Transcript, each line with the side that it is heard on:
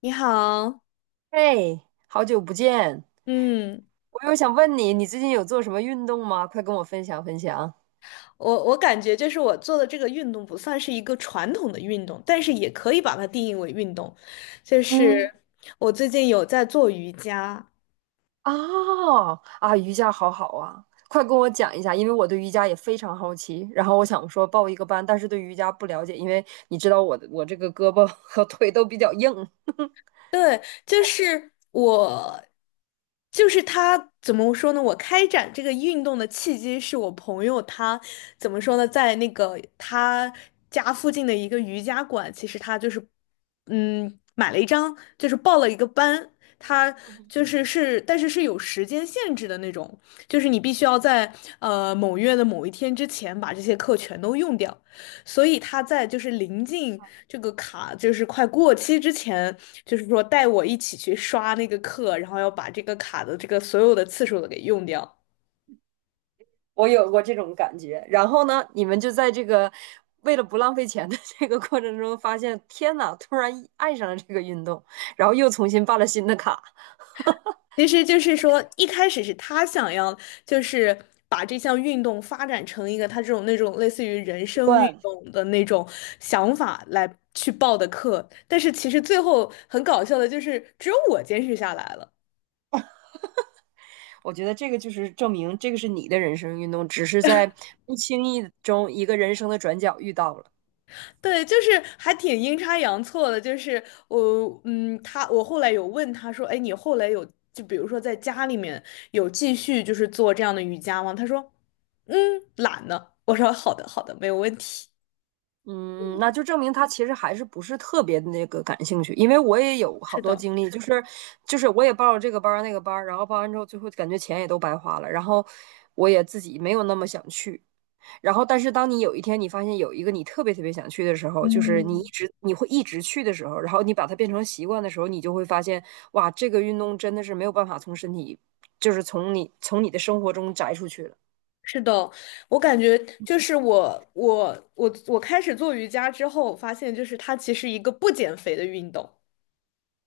left: 你好，
right: 嘿，好久不见！
left: 嗯，
right: 我又想问你，你最近有做什么运动吗？快跟我分享分享。
left: 我感觉就是我做的这个运动不算是一个传统的运动，但是也可以把它定义为运动。就是
right: 嗯，
left: 我最近有在做瑜伽，
right: 哦，啊，瑜伽好好啊，快跟我讲一下，因为我对瑜伽也非常好奇。然后我想说报一个班，但是对瑜伽不了解，因为你知道我这个胳膊 和腿都比较硬，
left: 对，就是我，就是他怎么说呢？我开展这个运动的契机是我朋友他怎么说呢，在那个他家附近的一个瑜伽馆，其实他就是买了一张，就是报了一个班，他就 是，但是是有时间限制的那种，就是你必须要在某月的某一天之前把这些课全都用掉。所以他在就是临近这个卡就是快过期之前，就是说带我一起去刷那个课，然后要把这个卡的这个所有的次数都给用掉。
right: 我有过这种感觉。然后呢，你们就在这个为了不浪费钱的 这个过程中，发现天呐，突然爱上了这个运动，然后又重新办了新的卡。
left: 其实就是说，一开始是他想要就是把这项运动发展成一个他这种那种类似于人生运动的那种想法来去报的课，但是其实最后很搞笑的就是只有我坚持下来了。
right: 我觉得这个就是证明这个是你的人生运动，只是在不经意中一个人生的转角遇到了。
left: 对，就是还挺阴差阳错的，就是我，他，我后来有问他说，哎，你后来有，就比如说在家里面有继续就是做这样的瑜伽吗？他说，嗯，懒呢。我说好的，好的，没有问题。
right: 嗯，那就证明他其实还是不是特别那个感兴趣，因为我也有好
left: 是
right: 多
left: 的。
right: 经历，就是我也报了这个班儿那个班儿，然后报完之后，最后感觉钱也都白花了，然后我也自己没有那么想去，然后，但是当你有一天你发现有一个你特别特别想去的时候，就是你一
left: 嗯，
right: 直你会一直去的时候，然后你把它变成习惯的时候，你就会发现，哇，这个运动真的是没有办法从身体，就是从你的生活中摘出去了。
left: 是的，我感觉就是我开始做瑜伽之后，我发现就是它其实一个不减肥的运动。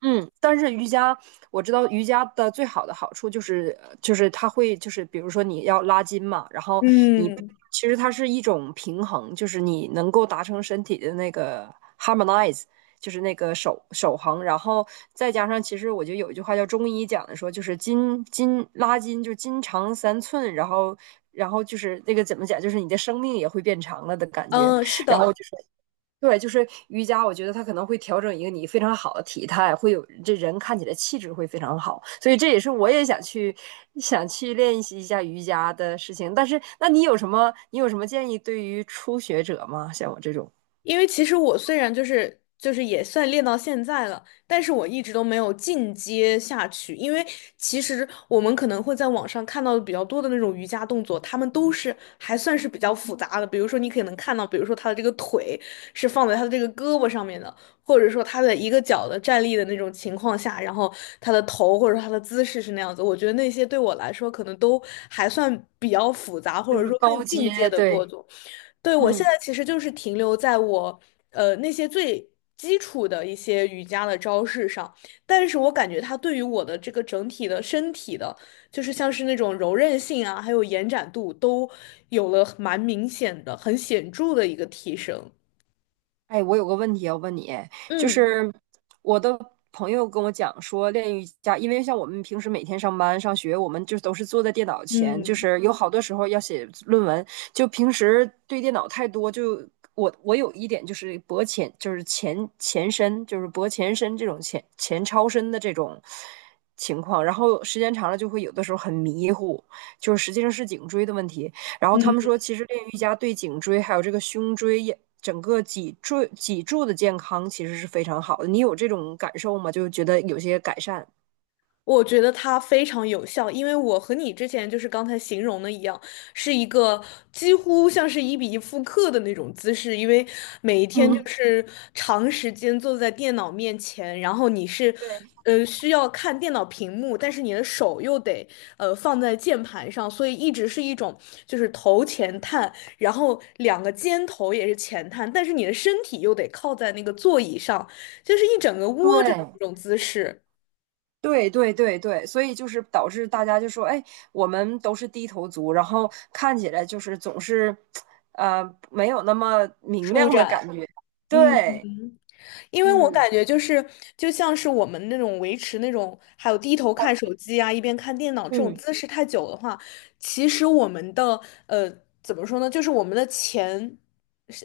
right: 嗯，但是瑜伽我知道瑜伽的最好的好处就是它会就是比如说你要拉筋嘛，然后你
left: 嗯，
right: 其实它是一种平衡，就是你能够达成身体的那个 harmonize，就是那个守恒，然后再加上其实我觉得有一句话叫中医讲的说就是筋拉筋就是筋长三寸，然后就是那个怎么讲就是你的生命也会变长了的感觉，
left: 嗯，是
right: 然后
left: 的，
right: 就是对，就是瑜伽，我觉得它可能会调整一个你非常好的体态，会有这人看起来气质会非常好，所以这也是我也想去练习一下瑜伽的事情。但是，那你有什么建议对于初学者吗？像我这种，
left: 因为其实我虽然就是也算练到现在了，但是我一直都没有进阶下去。因为其实我们可能会在网上看到的比较多的那种瑜伽动作，他们都是还算是比较复杂的。比如说你可能看到，比如说他的这个腿是放在他的这个胳膊上面的，或者说他的一个脚的站立的那种情况下，然后他的头或者说他的姿势是那样子。我觉得那些对我来说可能都还算比较复杂，
right: 就
left: 或者
right: 是
left: 说更
right: 高
left: 进阶
right: 阶，
left: 的过
right: 对，
left: 程。对，我现
right: 嗯。
left: 在其实就是停留在我那些最基础的一些瑜伽的招式上，但是我感觉它对于我的这个整体的身体的，就是像是那种柔韧性啊，还有延展度都有了蛮明显的、很显著的一个提升。
right: 哎，我有个问题要问你，就
left: 嗯
right: 是我的朋友跟我讲说，练瑜伽，因为像我们平时每天上班上学，我们就都是坐在电脑前，就
left: 嗯。
right: 是有好多时候要写论文，就平时对电脑太多，就我有一点就是脖前，就是前伸，就是脖前伸这种前超伸的这种情况，然后时间长了就会有的时候很迷糊，就是实际上是颈椎的问题。然后他们
left: 嗯。
right: 说，其实练瑜伽对颈椎还有这个胸椎也整个脊椎脊柱的健康其实是非常好的。你有这种感受吗？就觉得有些改善。
left: 我觉得它非常有效，因为我和你之前就是刚才形容的一样，是一个几乎像是一比一复刻的那种姿势，因为每一天就
right: 嗯，
left: 是长时间坐在电脑面前，然后你是，
right: 对。
left: 需要看电脑屏幕，但是你的手又得放在键盘上，所以一直是一种就是头前探，然后两个肩头也是前探，但是你的身体又得靠在那个座椅上，就是一整个窝着的
right: 对，
left: 那种姿势
right: 对对对对，所以就是导致大家就说，哎，我们都是低头族，然后看起来就是总是，呃，没有那么明
left: 舒
right: 亮的
left: 展。
right: 感觉。
left: 嗯，
right: 对，
left: 因为我
right: 嗯
left: 感觉就是，就像是我们那种维持那种，还有低头看手机啊，一边看电脑这种
right: 嗯
left: 姿势太久的话，其实我们的呃，怎么说呢，就是我们的前，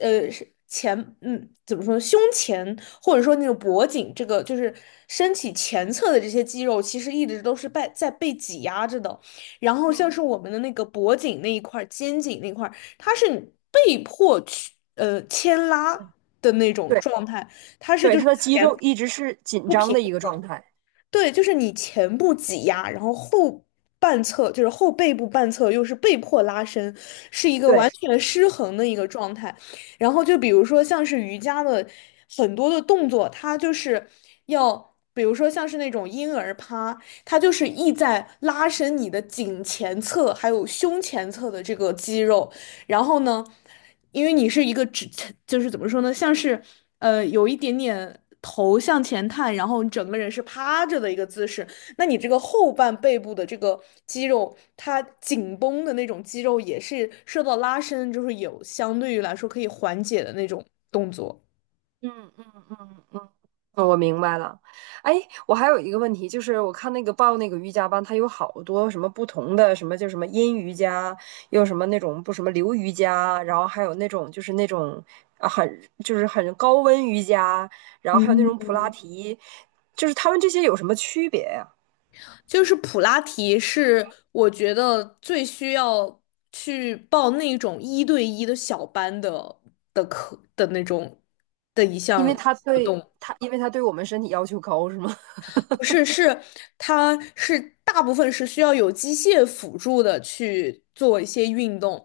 left: 是前，怎么说呢，胸前或者说那种脖颈这个，就是身体前侧的这些肌肉，其实一直都是被在被挤压着的。然后像
right: 嗯，
left: 是我们的那个脖颈那一块儿、肩颈那块儿，它是被迫去牵拉的那种
right: 对
left: 状态。它是
right: 对，
left: 就
right: 他
left: 是
right: 的肌
left: 前
right: 肉一直是紧
left: 不
right: 张
left: 平
right: 的一个
left: 衡，
right: 状态。
left: 对，就是你前部挤压，然后后半侧就是后背部半侧又是被迫拉伸，是一个完
right: 对，
left: 全失衡的一个状态。然后就比如说像是瑜伽的很多的动作，它就是要。比如说，像是那种婴儿趴，它就是意在拉伸你的颈前侧还有胸前侧的这个肌肉，然后呢，因为你是一个直，就是怎么说呢，像是有一点点头向前探，然后你整个人是趴着的一个姿势，那你这个后半背部的这个肌肉，它紧绷的那种肌肉也是受到拉伸，就是有相对于来说可以缓解的那种动作。
right: 嗯嗯嗯嗯。我明白了，哎，我还有一个问题，就是我看那个报那个瑜伽班，它有好多什么不同的，什么叫什么阴瑜伽，又什么那种不什么流瑜伽，然后还有那种就是那种啊很就是很高温瑜伽，然后还有那
left: 嗯，
right: 种普拉提，就是他们这些有什么区别呀？
left: 就是普拉提是我觉得最需要去报那种一对一的小班的的课的那种的一
right: 因
left: 项
right: 为它
left: 活
right: 对
left: 动，
right: 它，因为它对我们身体要求高，是吗？
left: 不是，是它是大部分是需要有机械辅助的去做一些运动，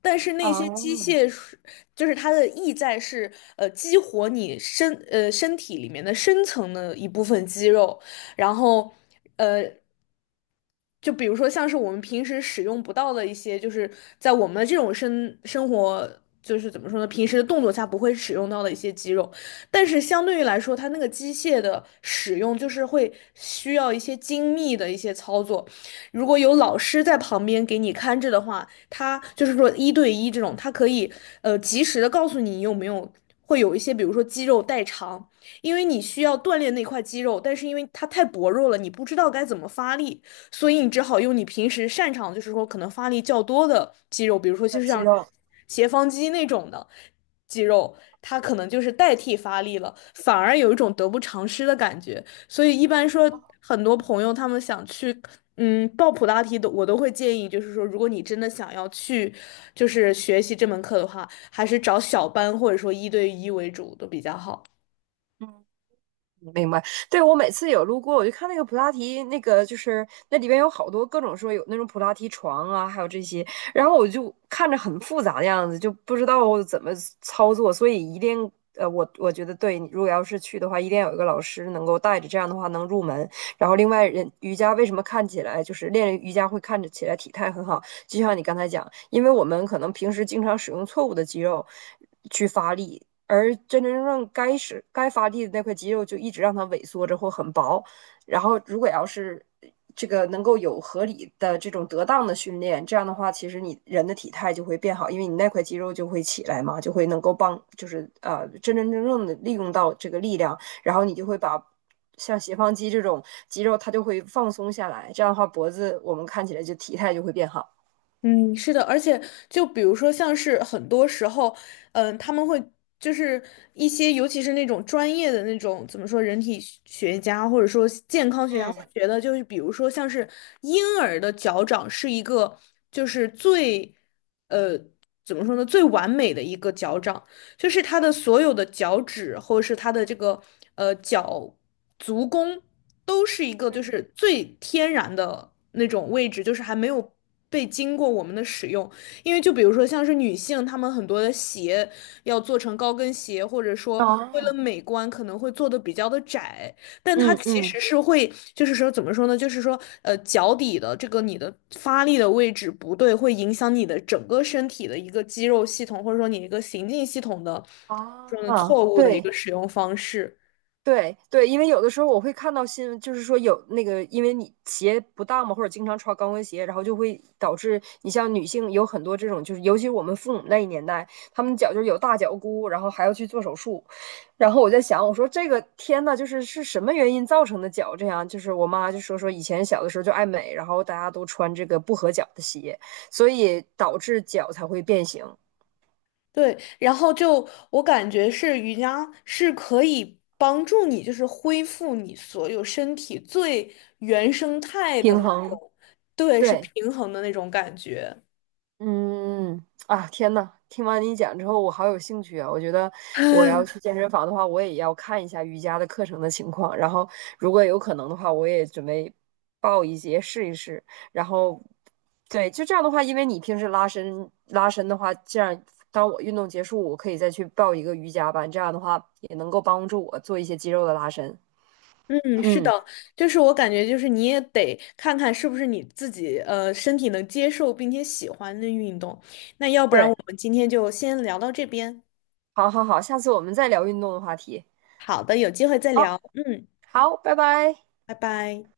left: 但是那些机
right: 哦，
left: 械是就是它的意在是激活你身体里面的深层的一部分肌肉，然后。呃。就比如说像是我们平时使用不到的一些，就是在我们这种生活，就是怎么说呢，平时的动作下不会使用到的一些肌肉，但是相对于来说，它那个机械的使用就是会需要一些精密的一些操作。如果有老师在旁边给你看着的话，他就是说一对一这种，他可以及时的告诉你有没有。会有一些，比如说肌肉代偿，因为你需要锻炼那块肌肉，但是因为它太薄弱了，你不知道该怎么发力，所以你只好用你平时擅长，就是说可能发力较多的肌肉，比如说就
right: 长
left: 是
right: 肌
left: 像
right: 肉，
left: 斜方肌那种的肌肉，它可能就是代替发力了，反而有一种得不偿失的感觉。所以一般说，很多朋友他们想去。报普拉提的我都会建议，就是说，如果你真的想要去，就是学习这门课的话，还是找小班或者说一对一为主都比较好。
right: 嗯。明白，对，我每次有路过，我就看那个普拉提，那个就是那里边有好多各种说有那种普拉提床啊，还有这些，然后我就看着很复杂的样子，就不知道怎么操作，所以一定我觉得对，你如果要是去的话，一定要有一个老师能够带着，这样的话能入门。然后另外人瑜伽为什么看起来就是练瑜伽会看着起来体态很好，就像你刚才讲，因为我们可能平时经常使用错误的肌肉去发力。而真正该是该发力的那块肌肉就一直让它萎缩着或很薄。然后，如果要是这个能够有合理的这种得当的训练，这样的话，其实你人的体态就会变好，因为你那块肌肉就会起来嘛，就会能够帮，就是真正的利用到这个力量，然后你就会把。像斜方肌这种肌肉，它就会放松下来，这样的话，脖子我们看起来就体态就会变好。
left: 嗯，是的，而且就比如说，像是很多时候，他们会就是一些，尤其是那种专业的那种怎么说，人体学学家或者说健康学家
right: 嗯，
left: 会觉得，就是比如说像是婴儿的脚掌是一个就是最呃怎么说呢，最完美的一个脚掌。就是他的所有的脚趾或者是他的这个呃脚足弓都是一个就是最天然的那种位置，就是还没有被经过我们的使用。因为就比如说像是女性，她们很多的鞋要做成高跟鞋，或者说为
right: 哦，
left: 了美观可能会做的比较的窄，但它
right: 嗯
left: 其
right: 嗯，
left: 实是会，就是说怎么说呢？就是说，脚底的这个你的发力的位置不对，会影响你的整个身体的一个肌肉系统，或者说你一个行进系统的这种
right: 啊，
left: 错误的一
right: 对。
left: 个使用方式。
right: 对对，因为有的时候我会看到新闻，就是说有那个，因为你鞋不当嘛，或者经常穿高跟鞋，然后就会导致你像女性有很多这种，就是尤其是我们父母那一年代，他们脚就是有大脚骨，然后还要去做手术。然后我在想，我说这个天呐，就是是什么原因造成的脚这样？就是我妈就说以前小的时候就爱美，然后大家都穿这个不合脚的鞋，所以导致脚才会变形，
left: 对，然后就我感觉是瑜伽是可以帮助你，就是恢复你所有身体最原生态的
right: 平
left: 那
right: 衡。
left: 种，对，是
right: 对。
left: 平衡的那种感觉。
right: 嗯啊，天呐，听完你讲之后，我好有兴趣啊！我觉得我要 去健身房的话，我也要看一下瑜伽的课程的情况，然后如果有可能的话，我也准备报一节试一试。然后，对，就这样的话，因为你平时拉伸拉伸的话，这样当我运动结束，我可以再去报一个瑜伽班，这样的话也能够帮助我做一些肌肉的拉伸。
left: 嗯，是的，
right: 嗯，
left: 就是我感觉就是你也得看看是不是你自己身体能接受并且喜欢的运动。那要不然
right: 对，
left: 我们今天就先聊到这边。
right: 好好好，下次我们再聊运动的话题。
left: 好的，有机会再
right: 好，
left: 聊。嗯，
right: 好，拜拜。
left: 拜拜。